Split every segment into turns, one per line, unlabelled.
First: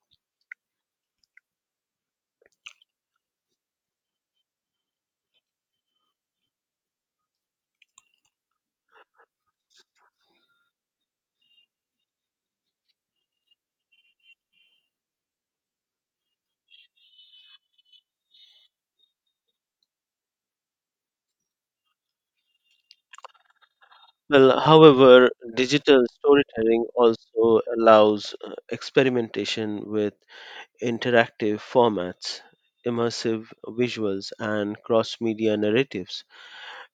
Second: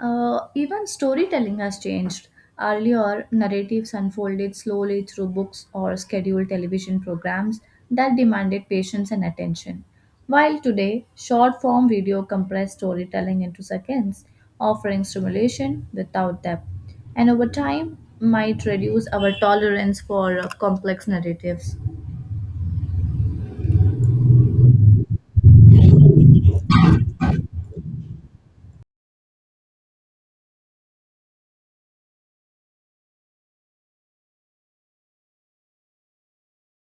Even storytelling has changed. Earlier, narratives unfolded slowly through books or scheduled television programs that demanded patience and attention. While today, short form video compressed storytelling into seconds, offering stimulation without depth. And over time, might reduce our tolerance for complex narratives.
Well, however, digital storytelling also allows experimentation with interactive formats, immersive visuals, and cross media narratives.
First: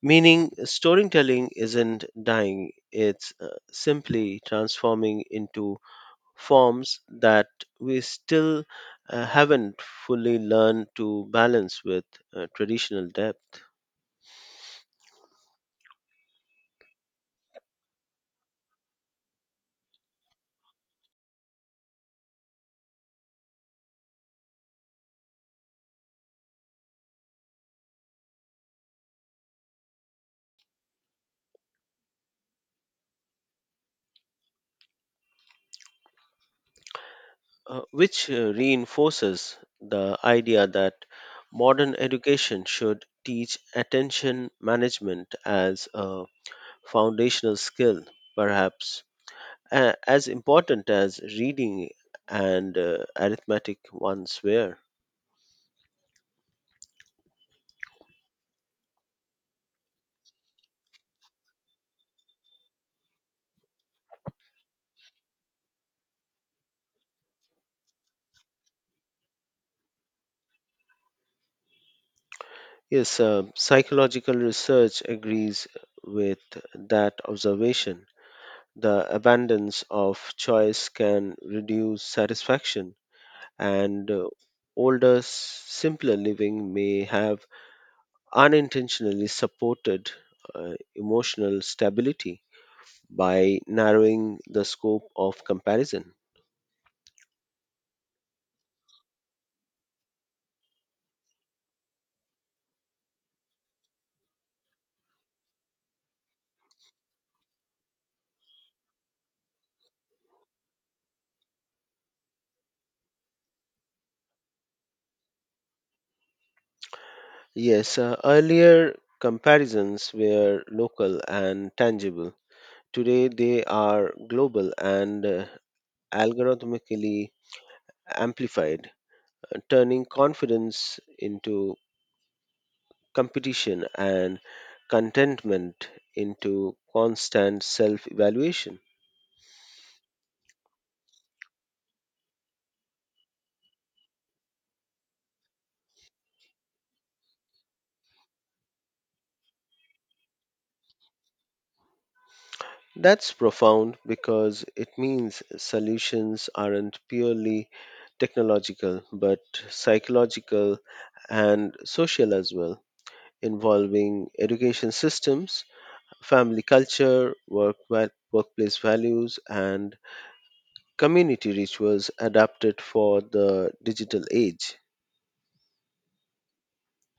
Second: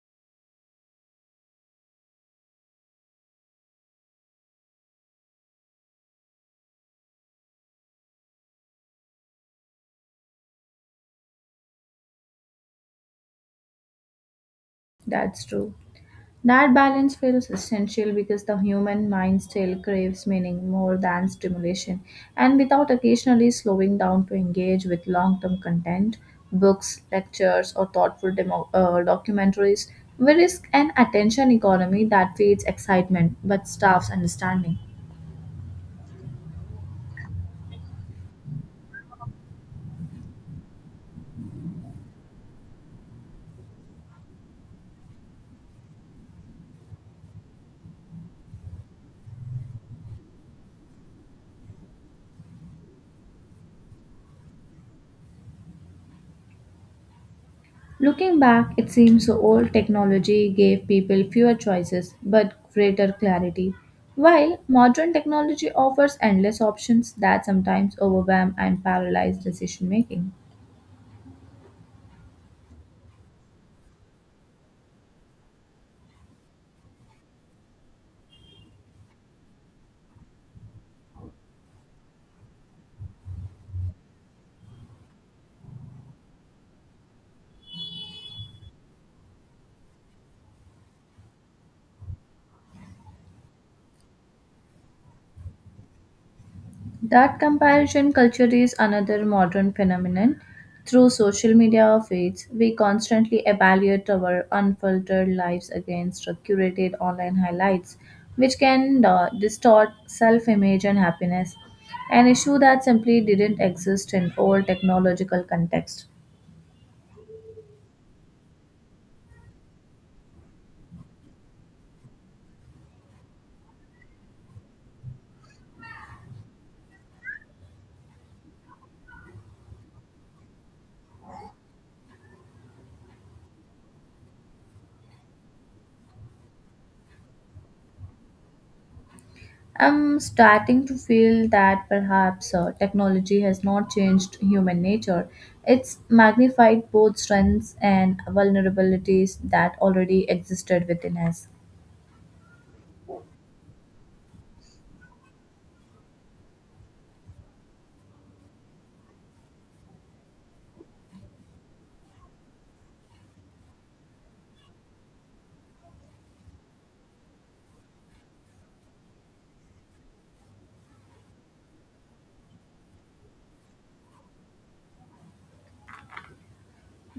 Meaning, storytelling isn't dying, it's simply transforming into forms that we still haven't fully learned to balance with traditional depth.
That's true. That balance feels essential because the human mind still craves meaning more than stimulation, and without occasionally slowing down to engage with long term content, books, lectures, or thoughtful documentaries, we risk an attention economy that feeds excitement but starves understanding.
Which reinforces the idea that modern education should teach attention management as a foundational skill, perhaps as important as reading and arithmetic once were.
Looking back, it seems the old technology gave people fewer choices but greater clarity, while modern technology offers endless options that sometimes overwhelm and paralyze decision making.
Yes, psychological research agrees with that observation. The abundance of choice can reduce satisfaction and older, simpler living may have unintentionally supported emotional stability by narrowing the scope of comparison.
That comparison culture is another modern phenomenon. Through social media feeds, we constantly evaluate our unfiltered lives against curated online highlights, which can distort self image and happiness, an issue that simply didn't exist in old technological context.
Yes, earlier comparisons were local and tangible. Today they are global and algorithmically amplified, turning confidence into competition and contentment into constant self evaluation.
I'm starting to feel that perhaps technology has not changed human nature. It's magnified both strengths and vulnerabilities that already existed within us.
That's profound because it means solutions aren't purely technological but psychological and social as well, involving education systems, family culture, work, workplace values, and community rituals adapted for the digital age.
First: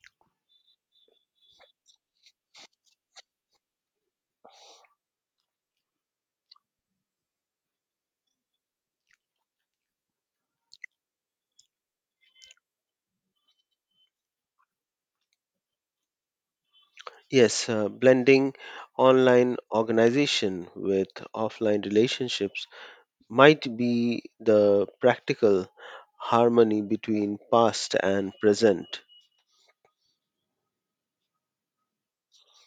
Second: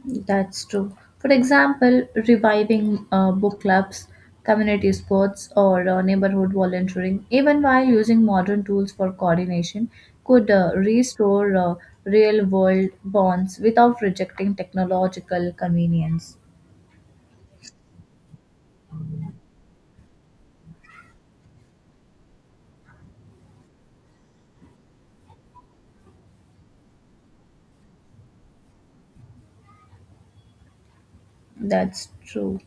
That's true. For example, reviving book clubs, community sports, or neighborhood volunteering, even while using modern tools for coordination, could restore real world bonds without rejecting technological convenience.
Yes, blending online organization with offline relationships might be the practical harmony between past and present.
That's true.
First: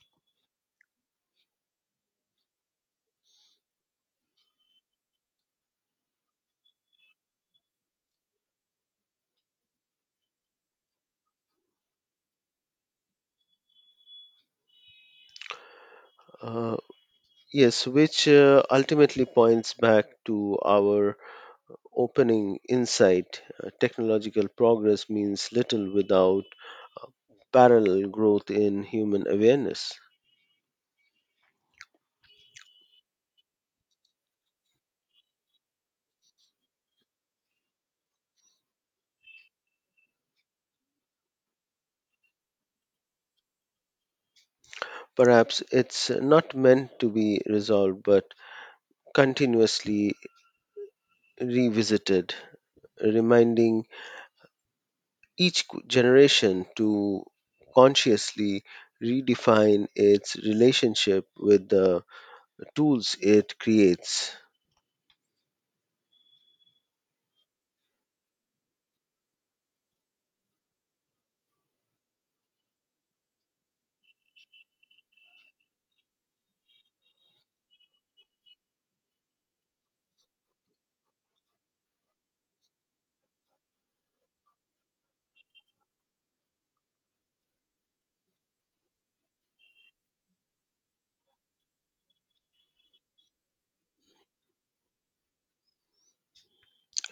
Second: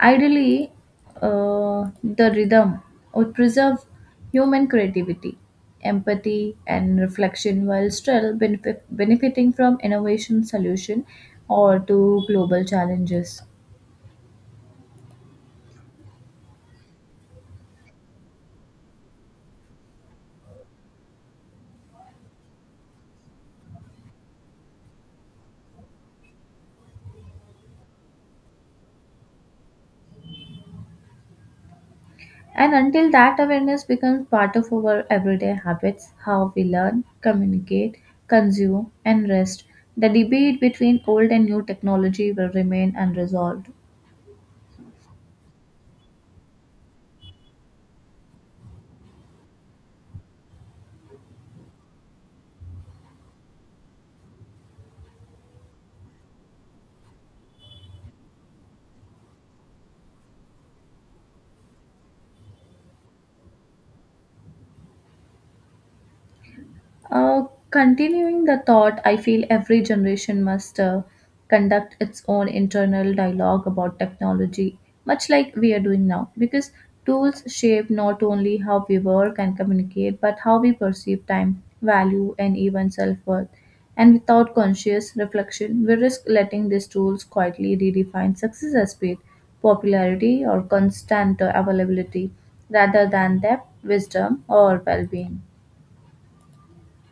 Ideally, the rhythm would preserve human creativity, empathy, and reflection while still benefiting from innovation solution or to global challenges.
Uh, yes, which ultimately points back to our opening insight. Technological progress means little without parallel growth in human awareness.
And until that awareness becomes part of our everyday habits, how we learn, communicate, consume, and rest, the debate between old and new technology will remain unresolved.
Perhaps it's not meant to be resolved but continuously revisited, reminding each generation to consciously redefine its relationship with the tools it creates.
Uh, Continuing the thought, I feel every generation must conduct its own internal dialogue about technology, much like we are doing now, because tools shape not only how we work and communicate, but how we perceive time, value, and even self worth. And without conscious reflection, we risk letting these tools quietly redefine success as speed, popularity, or constant availability rather than depth, wisdom, or well being.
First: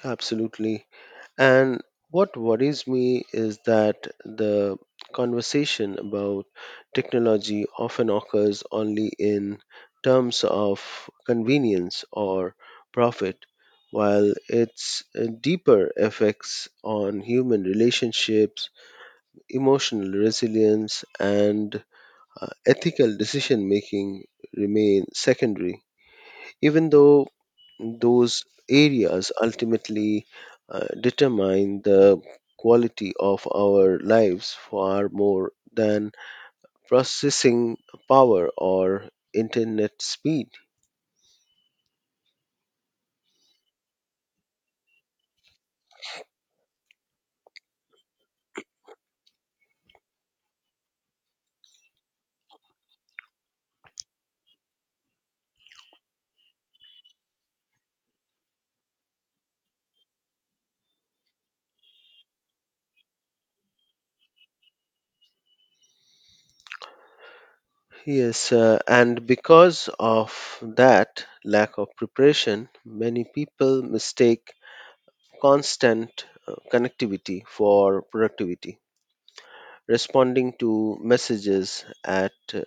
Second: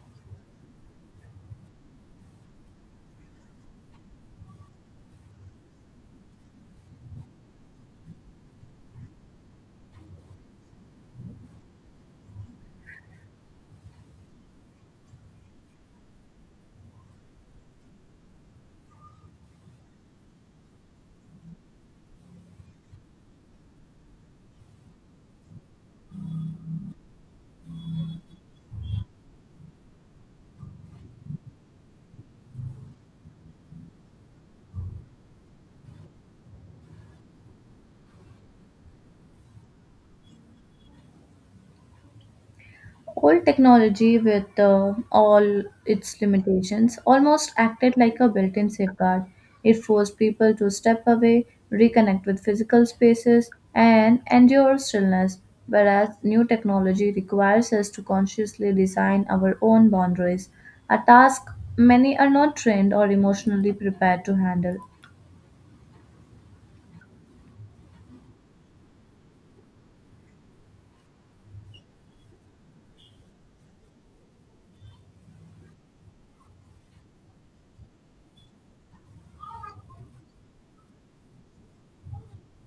Absolutely. And what worries me is that the conversation about technology often occurs only in terms of convenience or profit, while its deeper effects on human relationships, emotional resilience, and ethical decision making remain secondary, even though those areas ultimately determine the quality of our lives far more than processing power or internet speed.
Old technology, with all its limitations, almost acted like a built in safeguard. It forced people to step away, reconnect with physical spaces, and endure stillness, whereas new technology requires us to consciously design our own boundaries, a task many are not trained or emotionally prepared to handle.
Yes, and because of that lack of preparation, many people mistake constant connectivity for productivity, responding to messages at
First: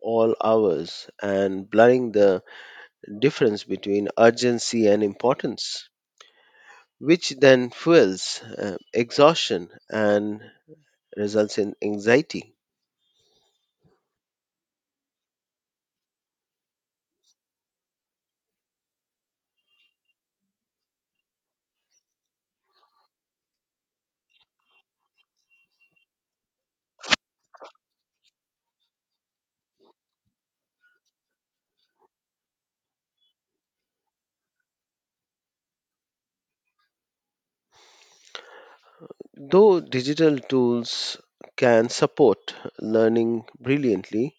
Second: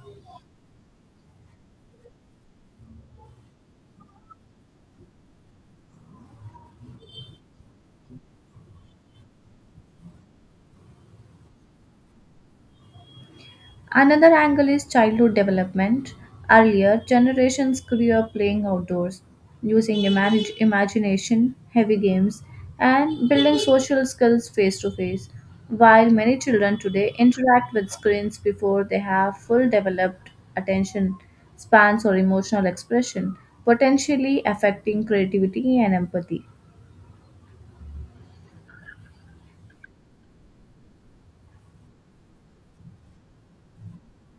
all hours, and blurring the difference between urgency and importance, which then fuels exhaustion and results in anxiety.
Another angle is childhood development. Earlier, generations grew up playing outdoors, using imagination, heavy games, and building social skills face to face. While many children today interact with screens before they have full developed attention spans or emotional expression, potentially affecting creativity and empathy.
Though digital tools can support learning brilliantly,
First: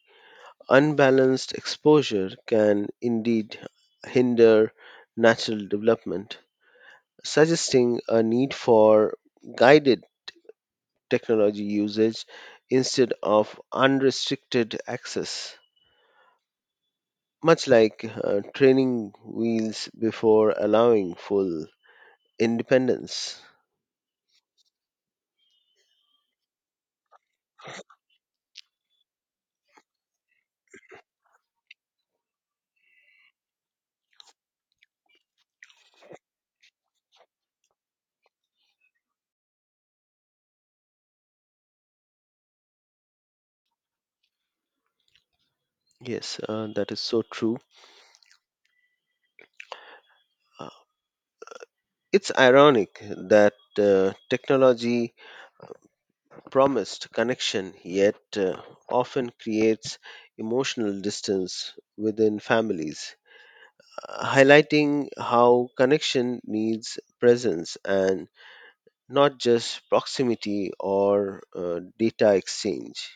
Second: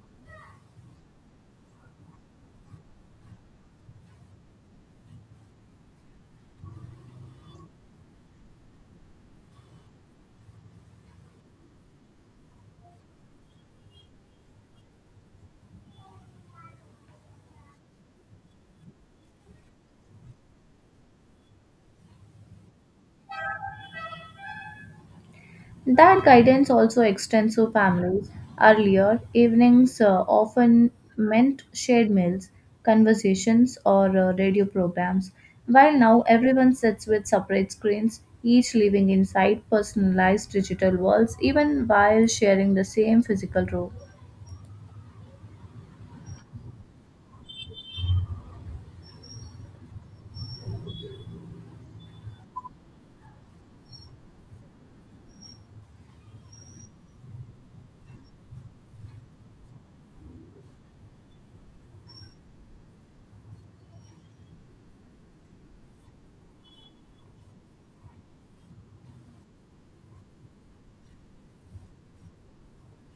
unbalanced exposure can indeed hinder natural development, suggesting a need for guided technology usage instead of unrestricted access, much like training wheels before allowing full independence.
That guidance also extends to families. Earlier, evenings often meant shared meals, conversations, or radio programs, while now everyone sits with separate screens, each living inside personalized digital worlds, even while sharing the same physical room.
Yes, that is so true. Uh, it's ironic that technology promised connection yet often creates emotional distance within families, highlighting how connection needs presence and not just proximity or data exchange.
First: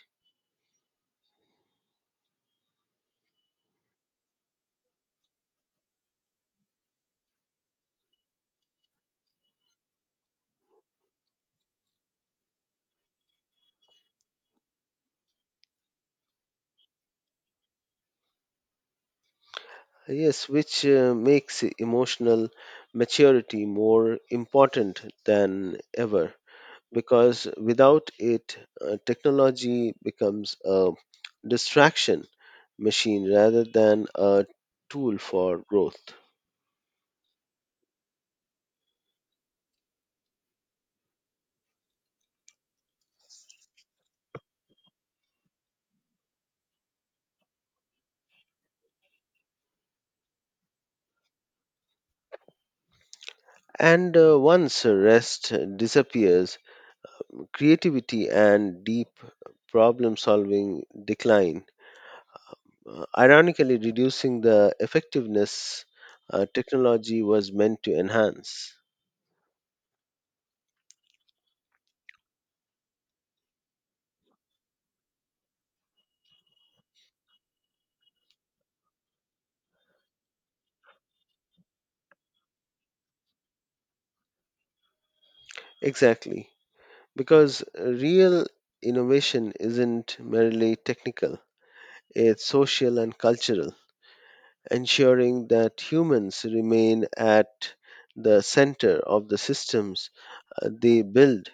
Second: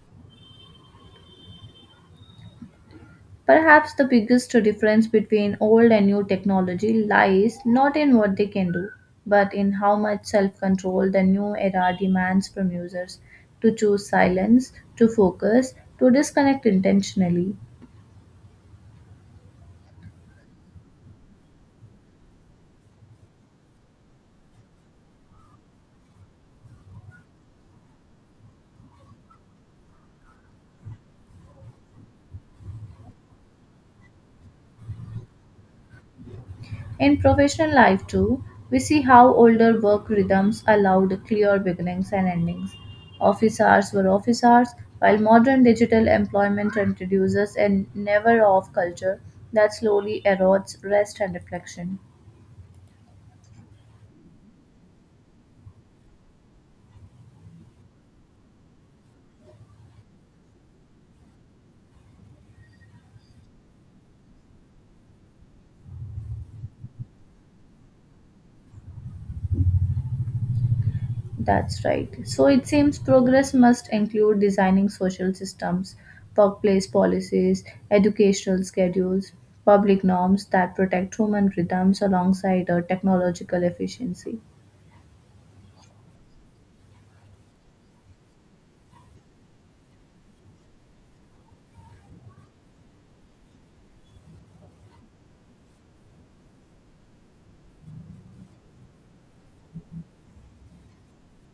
Perhaps the biggest difference between old and new technology lies not in what they can do, but in how much self control the new era demands from users to choose silence, to focus, to disconnect intentionally.
Yes, which makes emotional maturity more important than ever because without it, technology becomes a distraction machine rather than a tool for growth.
In professional life, too, we see how older work rhythms allowed clear beginnings and endings. Office hours were office hours, while modern digital employment introduces a never off culture that slowly erodes rest and reflection.
And once rest disappears, creativity and deep problem solving decline. Ironically, reducing the effectiveness technology was meant to enhance.
That's right. So it seems progress must include designing social systems, workplace policies, educational schedules, public norms that protect human rhythms alongside a technological efficiency.
Exactly, because real innovation isn't merely technical, it's social and cultural, ensuring that humans remain at the center of the systems they build.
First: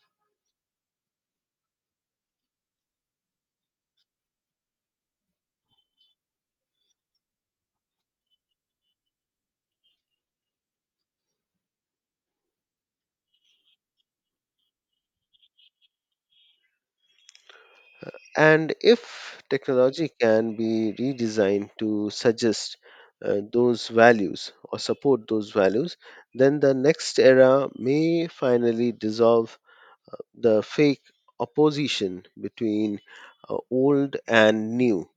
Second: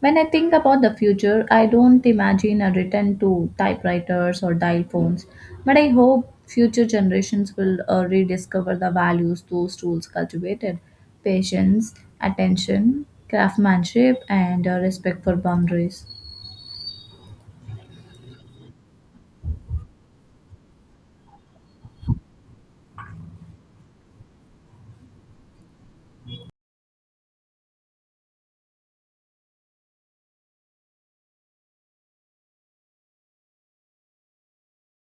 When I think about the future, I don't imagine a return to typewriters or dial phones, but I hope future generations will rediscover the values those tools cultivated patience, attention, craftsmanship, and respect for boundaries.
And if technology can be redesigned to suggest those values or support those values, then the next era may finally dissolve the fake opposition between old and new,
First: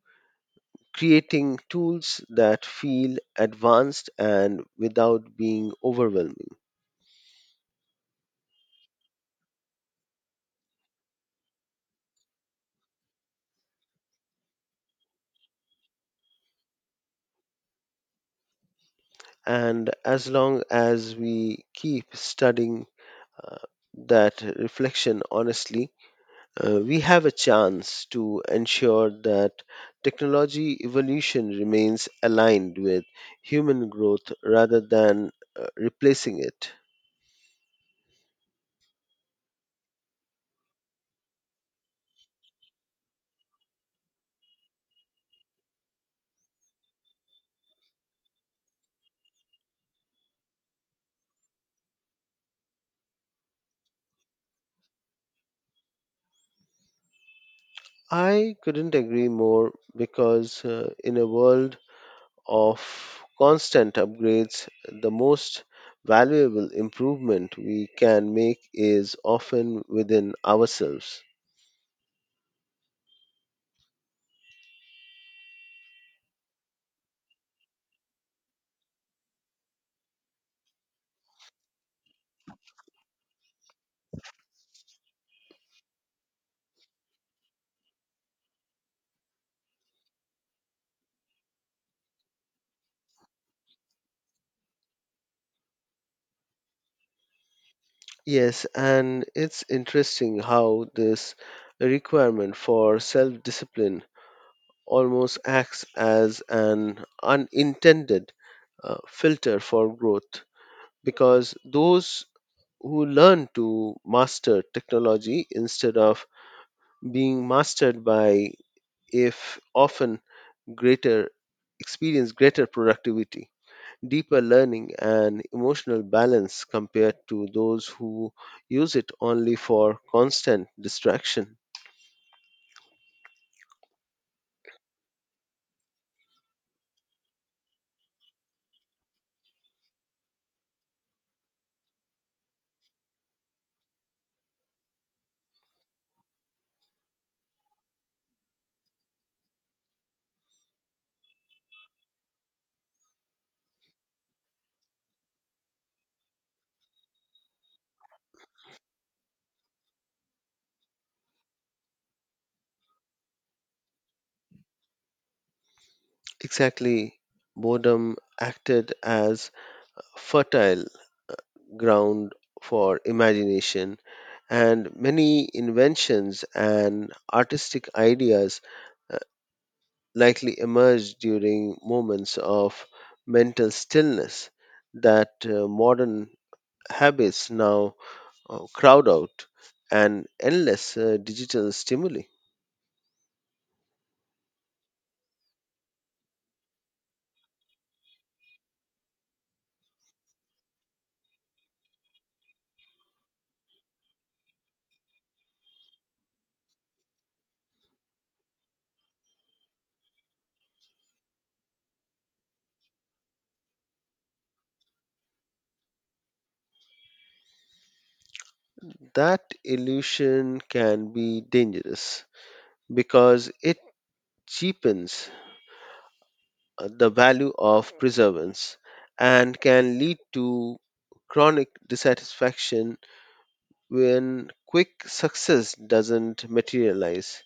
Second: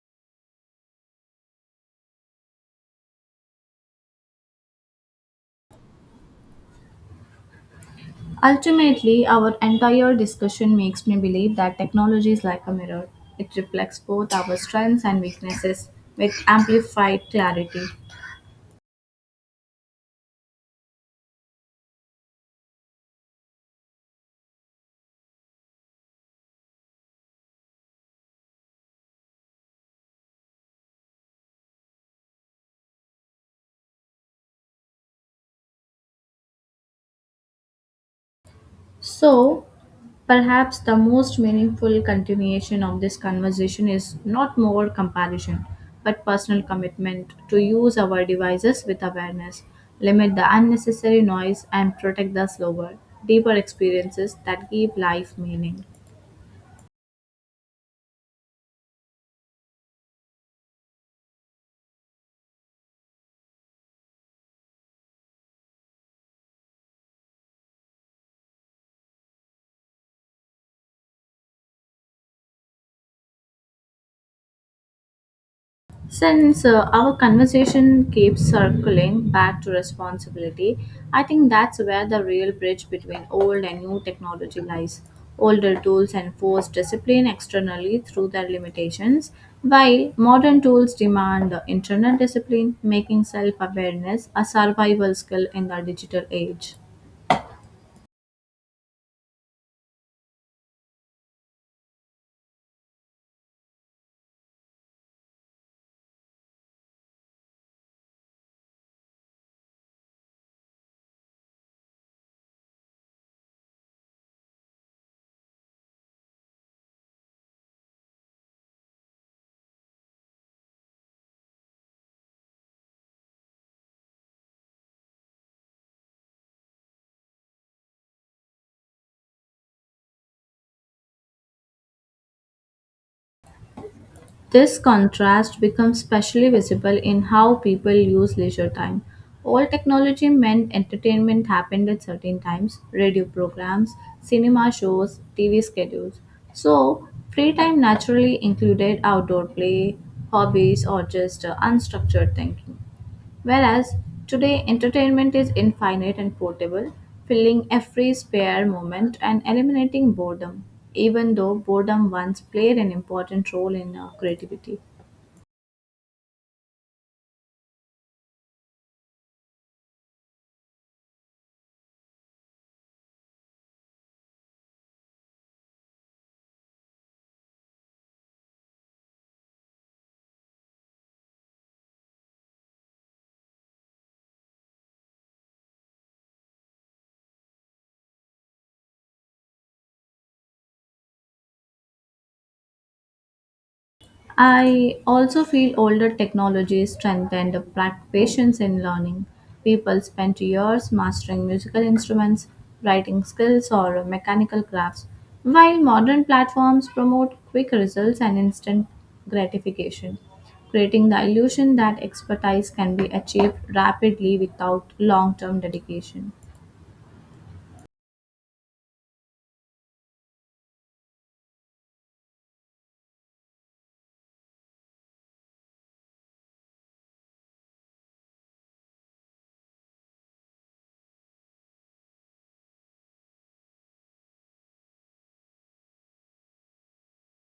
creating tools that feel advanced and without being overwhelming.
Ultimately, our entire discussion makes me believe that technology is like a mirror. It reflects both our strengths and weaknesses with amplified clarity.
And as long as we keep studying uh, that reflection honestly, we have a chance to ensure that technology evolution remains aligned with human growth rather than replacing it.
So, perhaps the most meaningful continuation of this conversation is not more comparison, but personal commitment to use our devices with awareness, limit the unnecessary noise, and protect the slower, deeper experiences that give life meaning.
I couldn't agree more because in a world of constant upgrades, the most valuable improvement we can make is often within ourselves.
Since our conversation keeps circling back to responsibility, I think that's where the real bridge between old and new technology lies. Older tools enforce discipline externally through their limitations, while modern tools demand internal discipline, making self awareness a survival skill in the digital age.
Yes, and it's interesting how this requirement for self discipline almost acts as an unintended filter for growth because those who learn to master technology instead of being mastered by if often greater experience greater productivity, deeper learning, and emotional balance compared to those who use it only for constant distraction.
This contrast becomes especially visible in how people use leisure time. Old technology meant entertainment happened at certain times radio programs, cinema shows, TV schedules. So, free time naturally included outdoor play, hobbies, or just unstructured thinking. Whereas today, entertainment is infinite and portable, filling every spare moment and eliminating boredom, even though boredom once played an important role in our creativity.
Exactly, boredom acted as fertile ground for imagination, and many inventions and artistic ideas uh, likely emerged during moments of mental stillness that modern habits now crowd out, and endless digital stimuli.
I also feel older technologies strengthened patience in learning. People spent years mastering musical instruments, writing skills, or mechanical crafts, while modern platforms promote quick results and instant gratification, creating the illusion that expertise can be achieved rapidly without long term dedication.
That illusion can be dangerous because it cheapens the value of preservance and can lead to chronic dissatisfaction when quick success doesn't materialize,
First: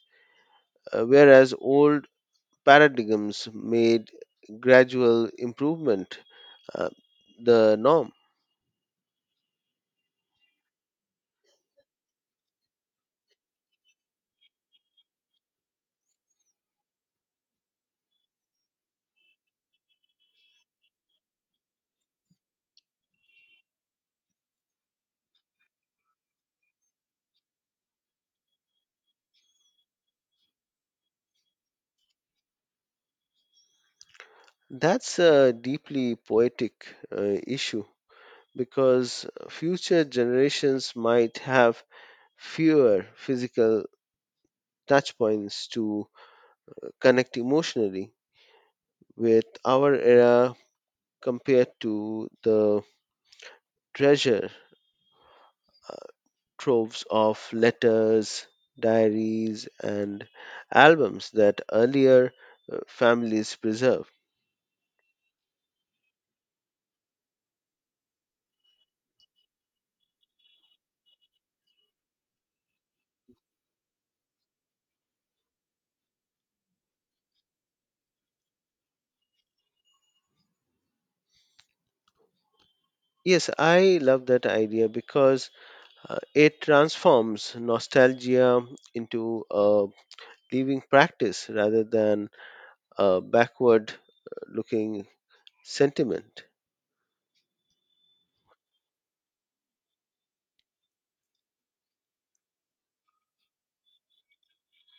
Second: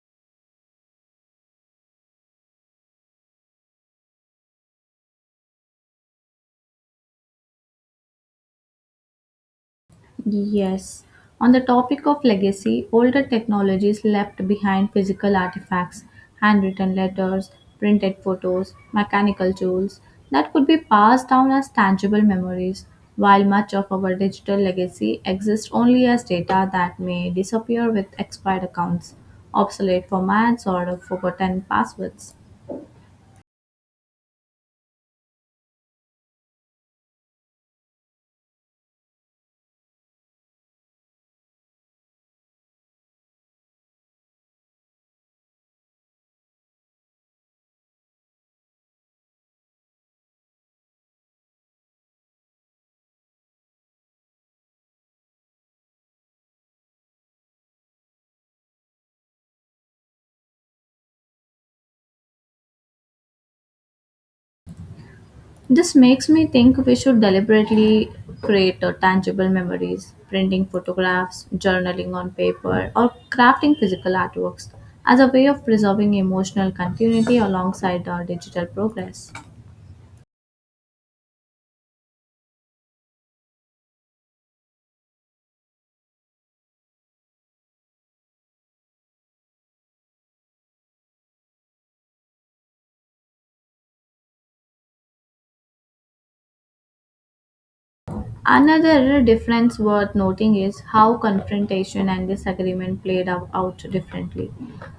whereas old paradigms made gradual improvement uh, the norm.
Yes. On the topic of legacy, older technologies left behind physical artifacts, handwritten letters, printed photos, mechanical tools that could be passed down as tangible memories, while much of our digital legacy exists only as data that may disappear with expired accounts, obsolete formats, or forgotten passwords.
That's a deeply poetic issue because future generations might have fewer physical touchpoints to connect emotionally with our era compared to the treasure uh, troves of letters, diaries, and albums that earlier families preserved.
This makes me think we should deliberately create tangible memories, printing photographs, journaling on paper, or crafting physical artworks as a way of preserving emotional continuity alongside our digital progress.
Yes, I love that idea because it transforms nostalgia into a living practice rather than a backward looking sentiment.
Another difference worth noting is how confrontation and disagreement played out differently.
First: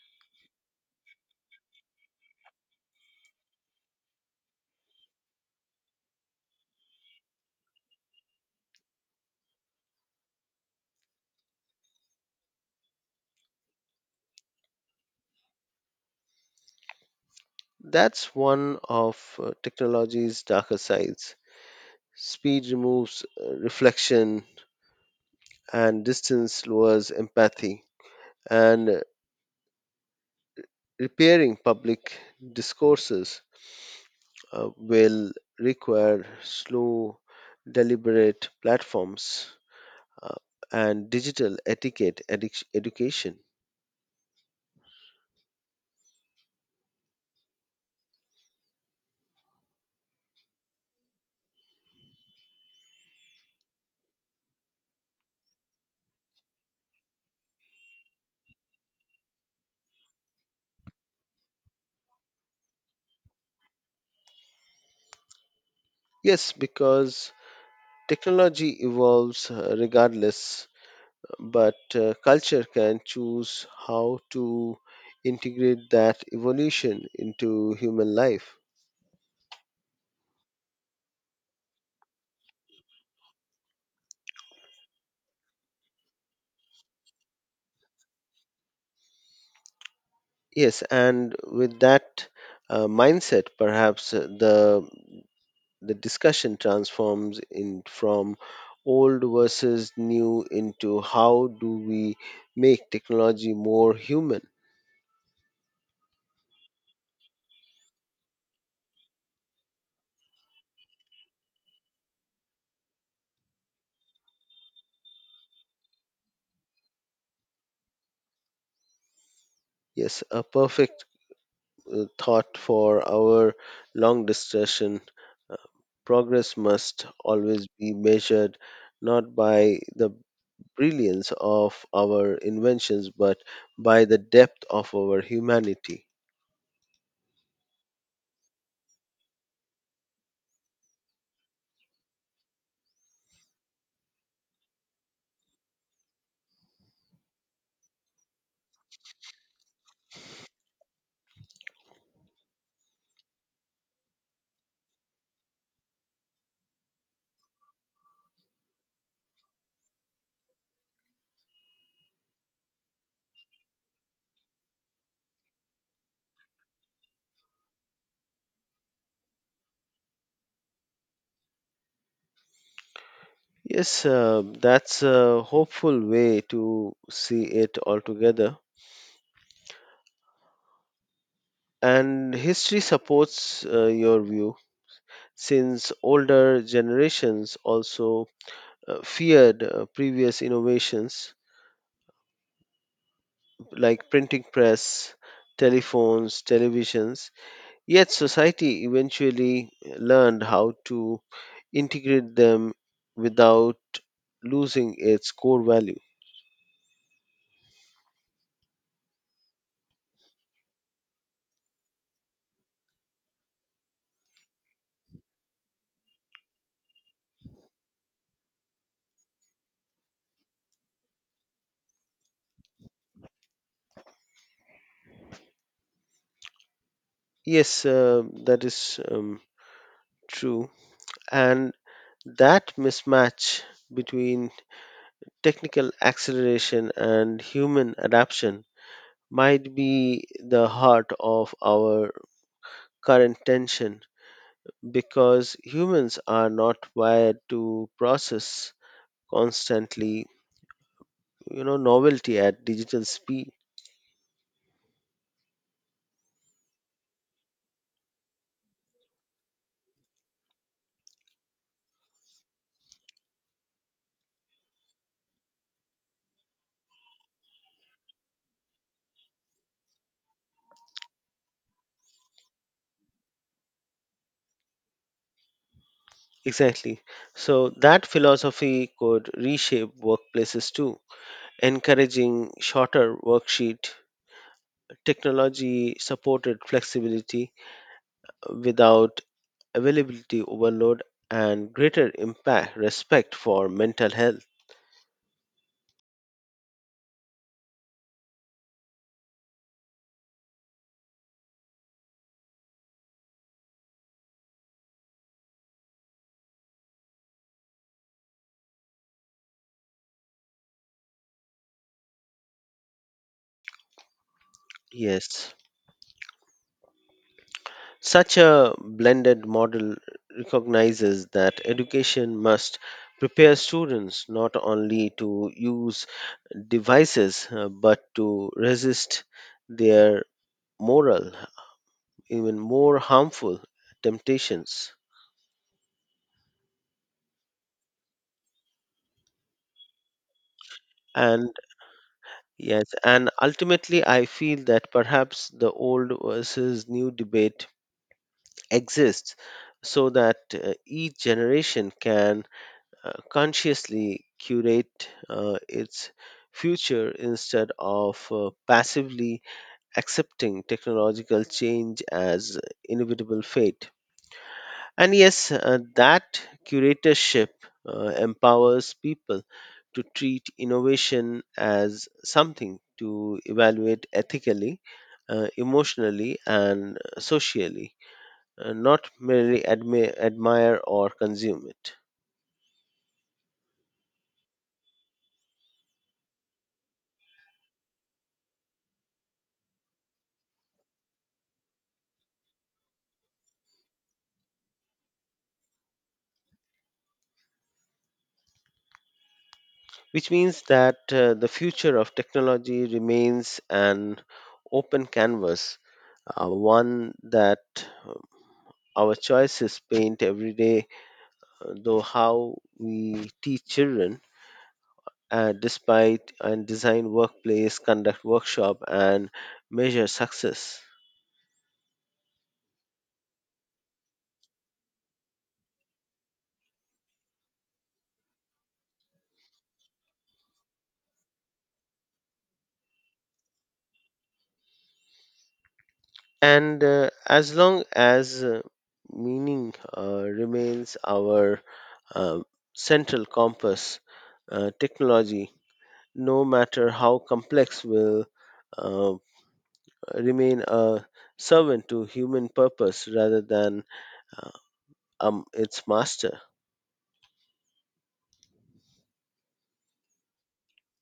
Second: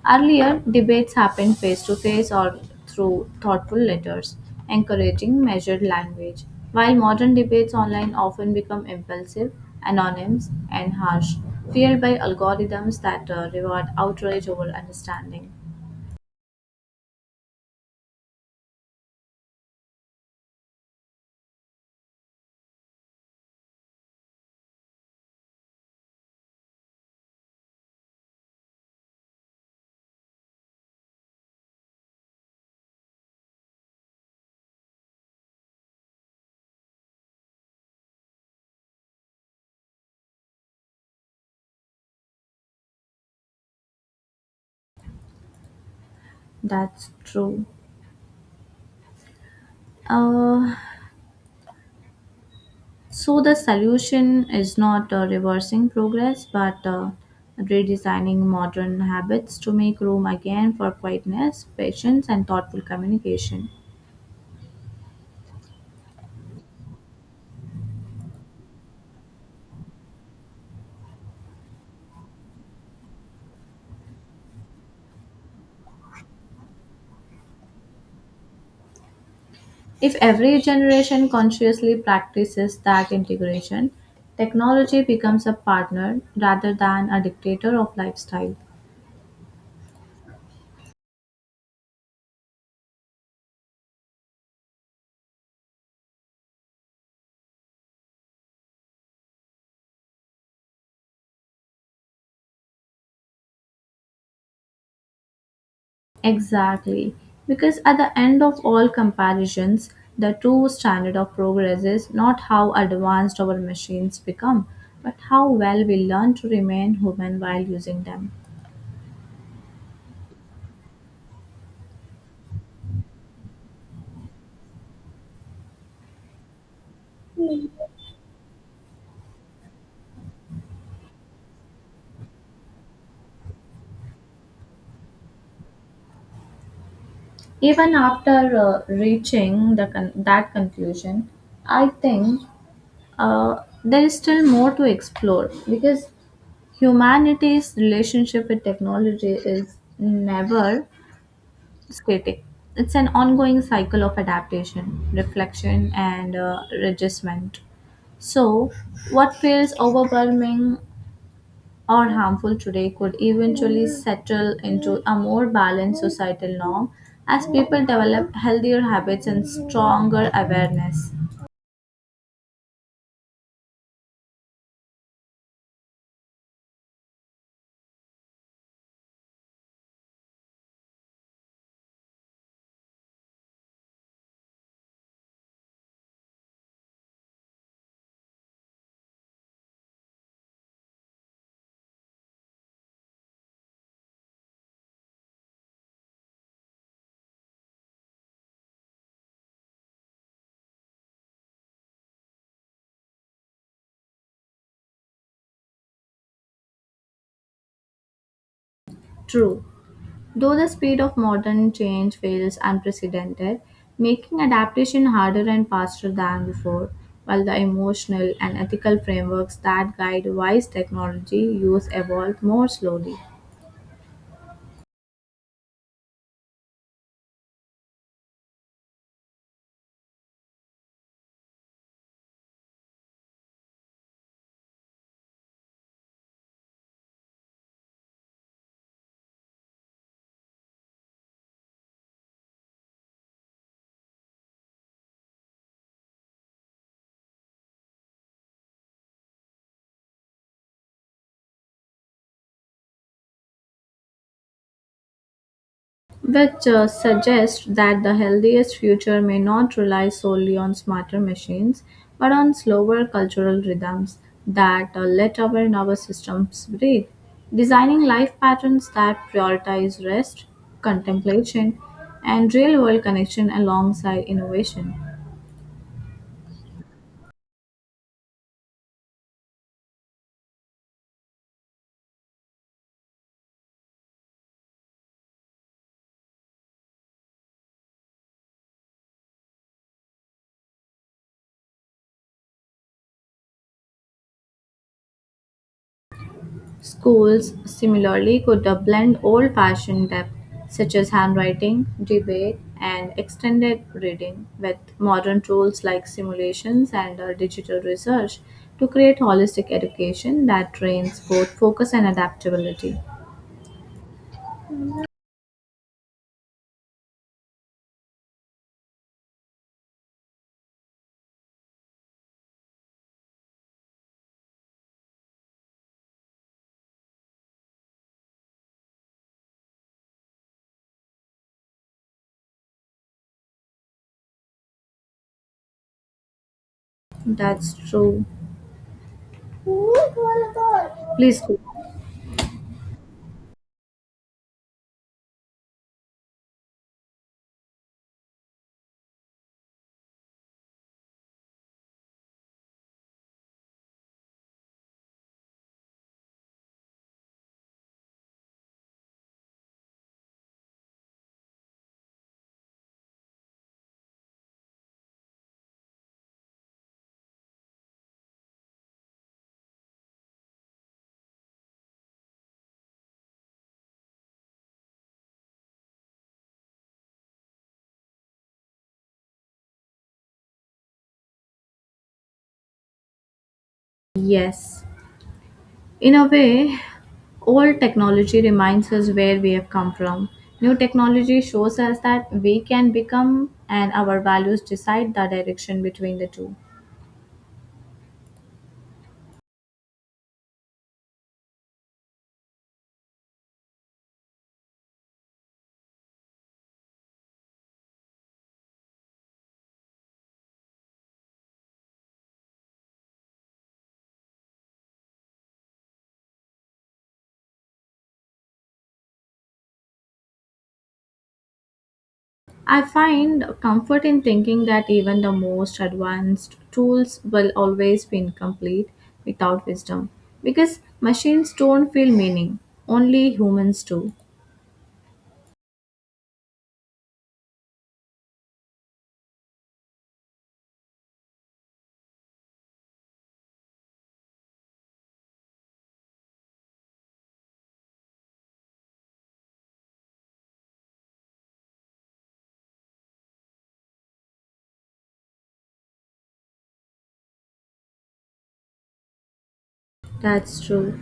Earlier, debates happened face to face or through thoughtful letters, encouraging measured language, while modern debates online often become impulsive, anonymous, and harsh, fueled by algorithms that reward outrage over understanding.
That's one of technology's darker sides. Speed removes reflection, and distance lowers empathy. And repairing public discourses will require slow, deliberate platforms, uh, and digital etiquette education.
That's true. Uh, So the solution is not reversing progress, but redesigning modern habits to make room again for quietness, patience, and thoughtful communication.
Yes, because technology evolves regardless, but culture can choose how to integrate that evolution into human life.
If every generation consciously practices that integration, technology becomes a partner rather than a dictator of lifestyle.
Yes, and with that mindset, perhaps the discussion transforms in from old versus new into how do we make technology more human.
Exactly, because at the end of all comparisons, the true standard of progress is not how advanced our machines become, but how well we learn to remain human while using them.
Yes, a perfect thought for our long discussion. Progress must always be measured not by the brilliance of our inventions but by the depth of our humanity.
Even after reaching the that conclusion, I think there is still more to explore because humanity's relationship with technology is never skating. It's an ongoing cycle of adaptation, reflection, and readjustment. So, what feels overwhelming or harmful today could eventually settle into a more balanced societal norm as people develop healthier habits and stronger awareness.
Yes, that's a hopeful way to see it altogether. And history supports your view since older generations also feared previous innovations like printing press, telephones, televisions, yet society eventually learned how to integrate them without losing its core value.
True. Though the speed of modern change feels unprecedented, making adaptation harder and faster than before, while the emotional and ethical frameworks that guide wise technology use evolve more slowly.
Yes, that is true. And that mismatch between technical acceleration and human adaptation might be the heart of our current tension because humans are not wired to process constantly, you know, novelty at digital speed.
Which suggests that the healthiest future may not rely solely on smarter machines but on slower cultural rhythms that let our nervous systems breathe. Designing life patterns that prioritize rest, contemplation, and real world connection alongside innovation.
Exactly, so that philosophy could reshape workplaces too, encouraging shorter worksheet, technology supported flexibility without availability overload and greater impact respect for mental health.
Schools, similarly, could blend old-fashioned depth, such as handwriting, debate, and extended reading, with modern tools like simulations and digital research to create holistic education that trains both focus and adaptability.
Yes. Such a blended model recognizes that education must prepare students not only to use devices but to resist their moral, even more harmful temptations.
That's true. Please
And
go.
yes, and ultimately, I feel that perhaps the old versus new debate exists so that each generation can consciously curate its future instead of passively accepting technological change as inevitable fate. And yes, that curatorship empowers people to treat innovation as something to evaluate ethically, emotionally, and socially, not merely admire or consume it.
Yes. In a way, old technology reminds us where we have come from. New technology shows us that we can become, and our values decide the direction between the two.
Which means that the future of technology remains an open canvas, one that uh, our choices paint every day, though how we teach children. Despite and design workplace, conduct workshop, and measure success.
I find comfort in thinking that even the most advanced tools will always be incomplete without wisdom because machines don't feel meaning, only humans do.
And as long as meaning remains our uh, central compass, technology, no matter how complex, will uh, remain a servant to human purpose rather than uh, its master.
That's true.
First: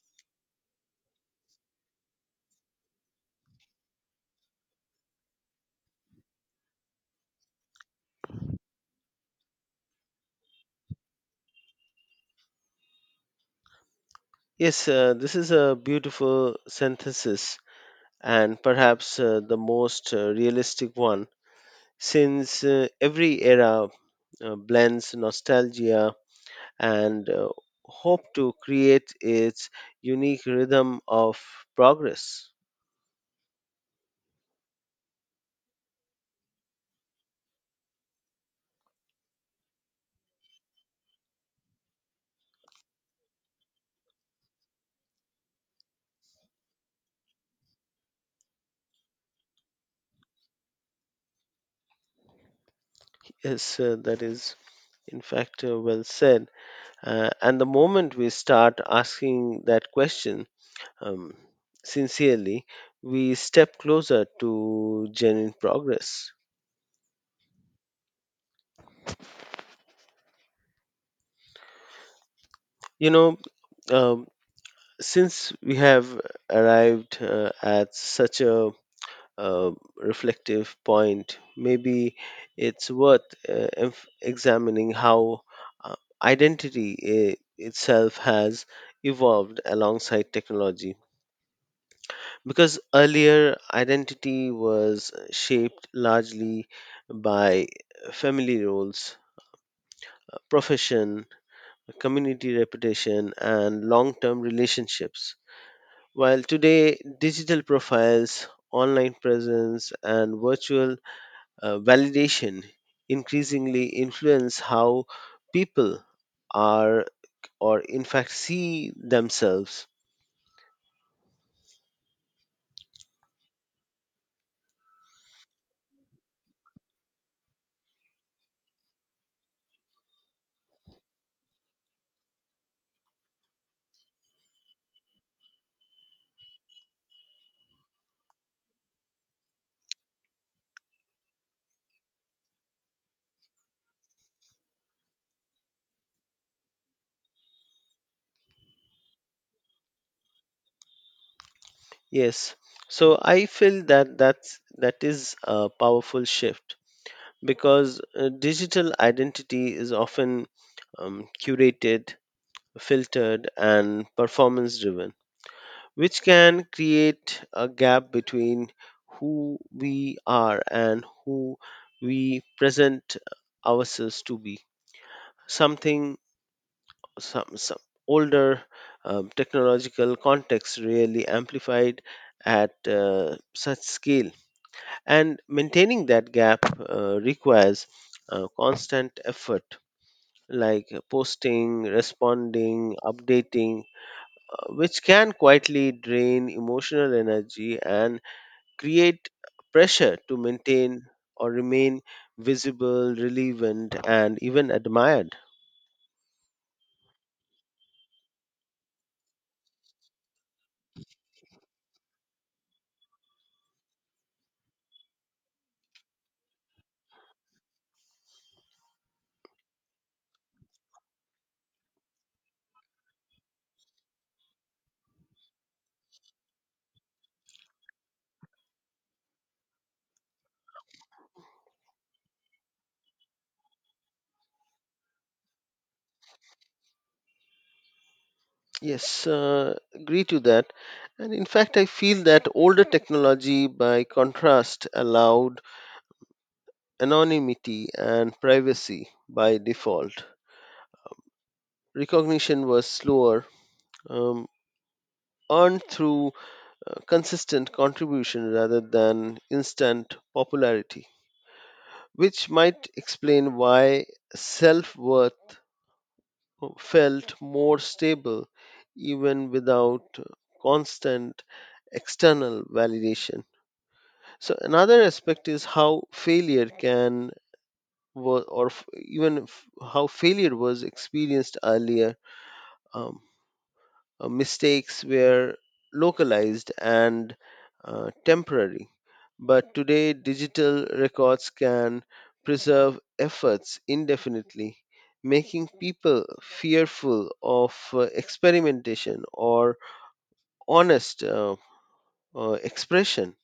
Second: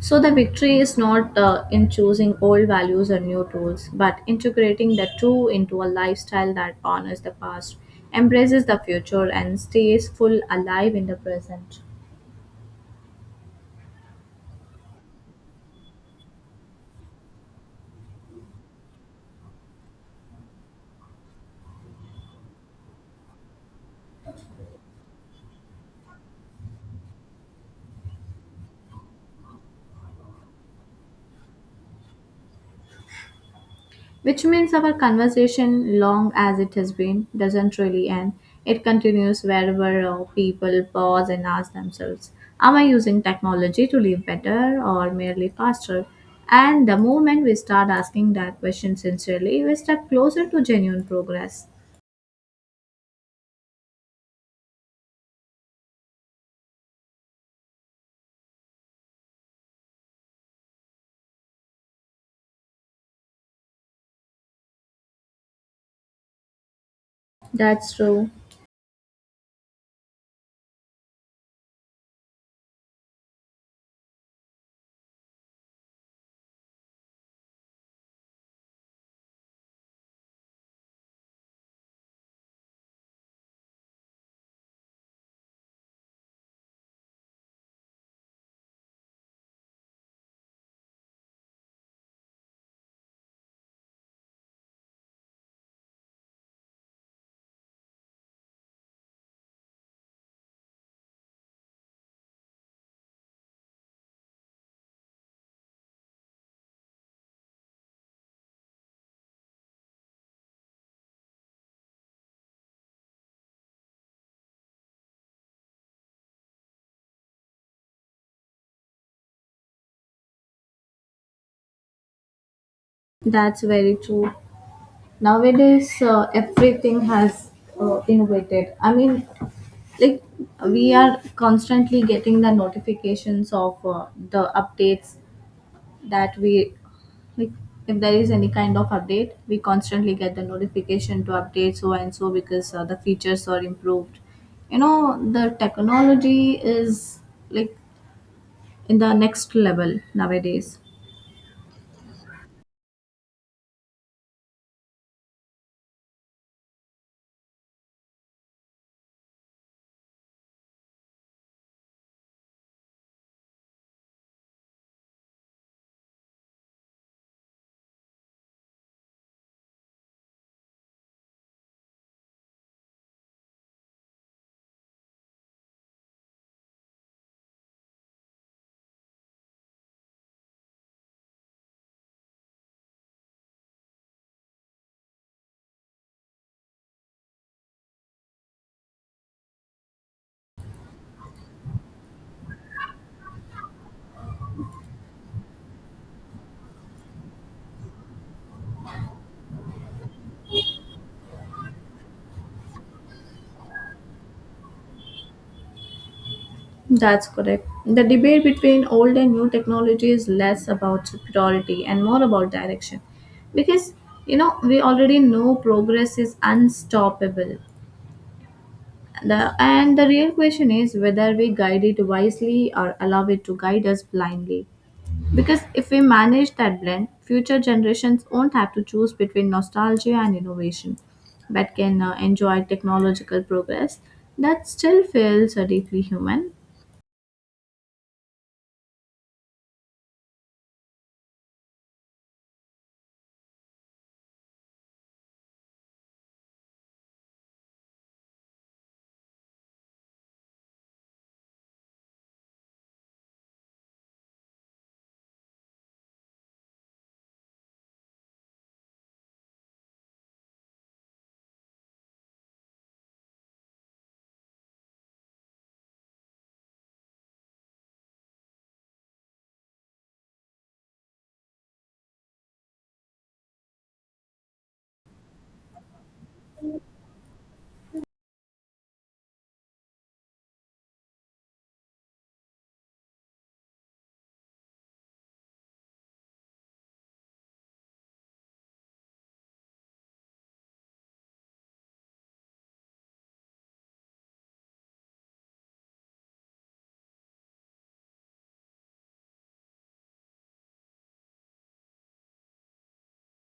So the victory is not in choosing old values or new tools, but integrating the two into a lifestyle that honors the past, embraces the future, and stays full alive in the present.
Yes, this is a beautiful synthesis and perhaps the most realistic one since every era blends nostalgia and hope to create its unique rhythm of progress.
Which means our conversation, long as it has been, doesn't really end. It continues wherever people pause and ask themselves, am I using technology to live better or merely faster? And the moment we start asking that question sincerely, we step closer to genuine progress.
Yes, that is in fact well said. And the moment we start asking that question um, sincerely, we step closer to genuine progress.
That's true.
You know, um, since we have arrived at such a uh, reflective point, maybe it's worth examining how uh, identity itself has evolved alongside technology. Because earlier identity was shaped largely by family roles, profession, community reputation, and long term relationships. While today, digital profiles, online presence, and virtual validation increasingly influence how people are or, in fact, see themselves.
That's very true. Nowadays, everything has innovated. I mean, like we are constantly getting the notifications of the updates that we like, if there is any kind of update we constantly get the notification to update so and so because the features are improved, you know, the technology is like in the next level nowadays.
Yes. So I feel that that is a powerful shift because digital identity is often curated, filtered, and performance driven, which can create a gap between who we are and who we present ourselves to be. Something some older technological context really amplified at such scale, and maintaining that gap requires constant effort like posting, responding, updating, which can quietly drain emotional energy and create pressure to maintain or remain visible, relevant, and even admired.
That's correct. The debate between old and new technology is less about superiority and more about direction. Because you know, we already know progress is unstoppable. And the real question is whether we guide it wisely or allow it to guide us blindly. Because if we manage that blend, future generations won't have to choose between nostalgia and innovation, but can enjoy technological progress that still feels deeply human.
Yes, agree to that. And in fact, I feel that older technology, by contrast, allowed anonymity and privacy by default. Recognition was slower, um, earned through consistent contribution rather than instant popularity, which might explain why self worth felt more stable even without constant external validation. So, another aspect is how failure can wa- or f- even f- how failure was experienced earlier. Um, Mistakes were localized and temporary. But today, digital records can preserve efforts indefinitely, making people fearful of experimentation or honest expression.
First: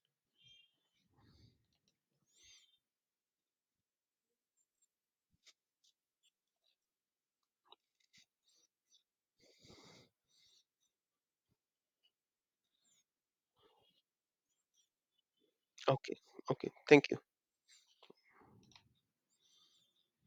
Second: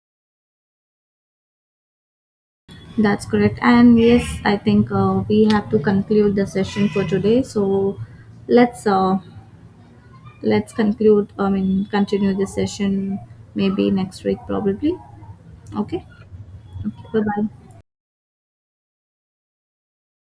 That's correct. And yes, I think we have to conclude the session for today. So let's uh, let's conclude. I mean, continue the session maybe next week, probably. Okay. Okay.
Okay, okay, thank you.
Bye bye.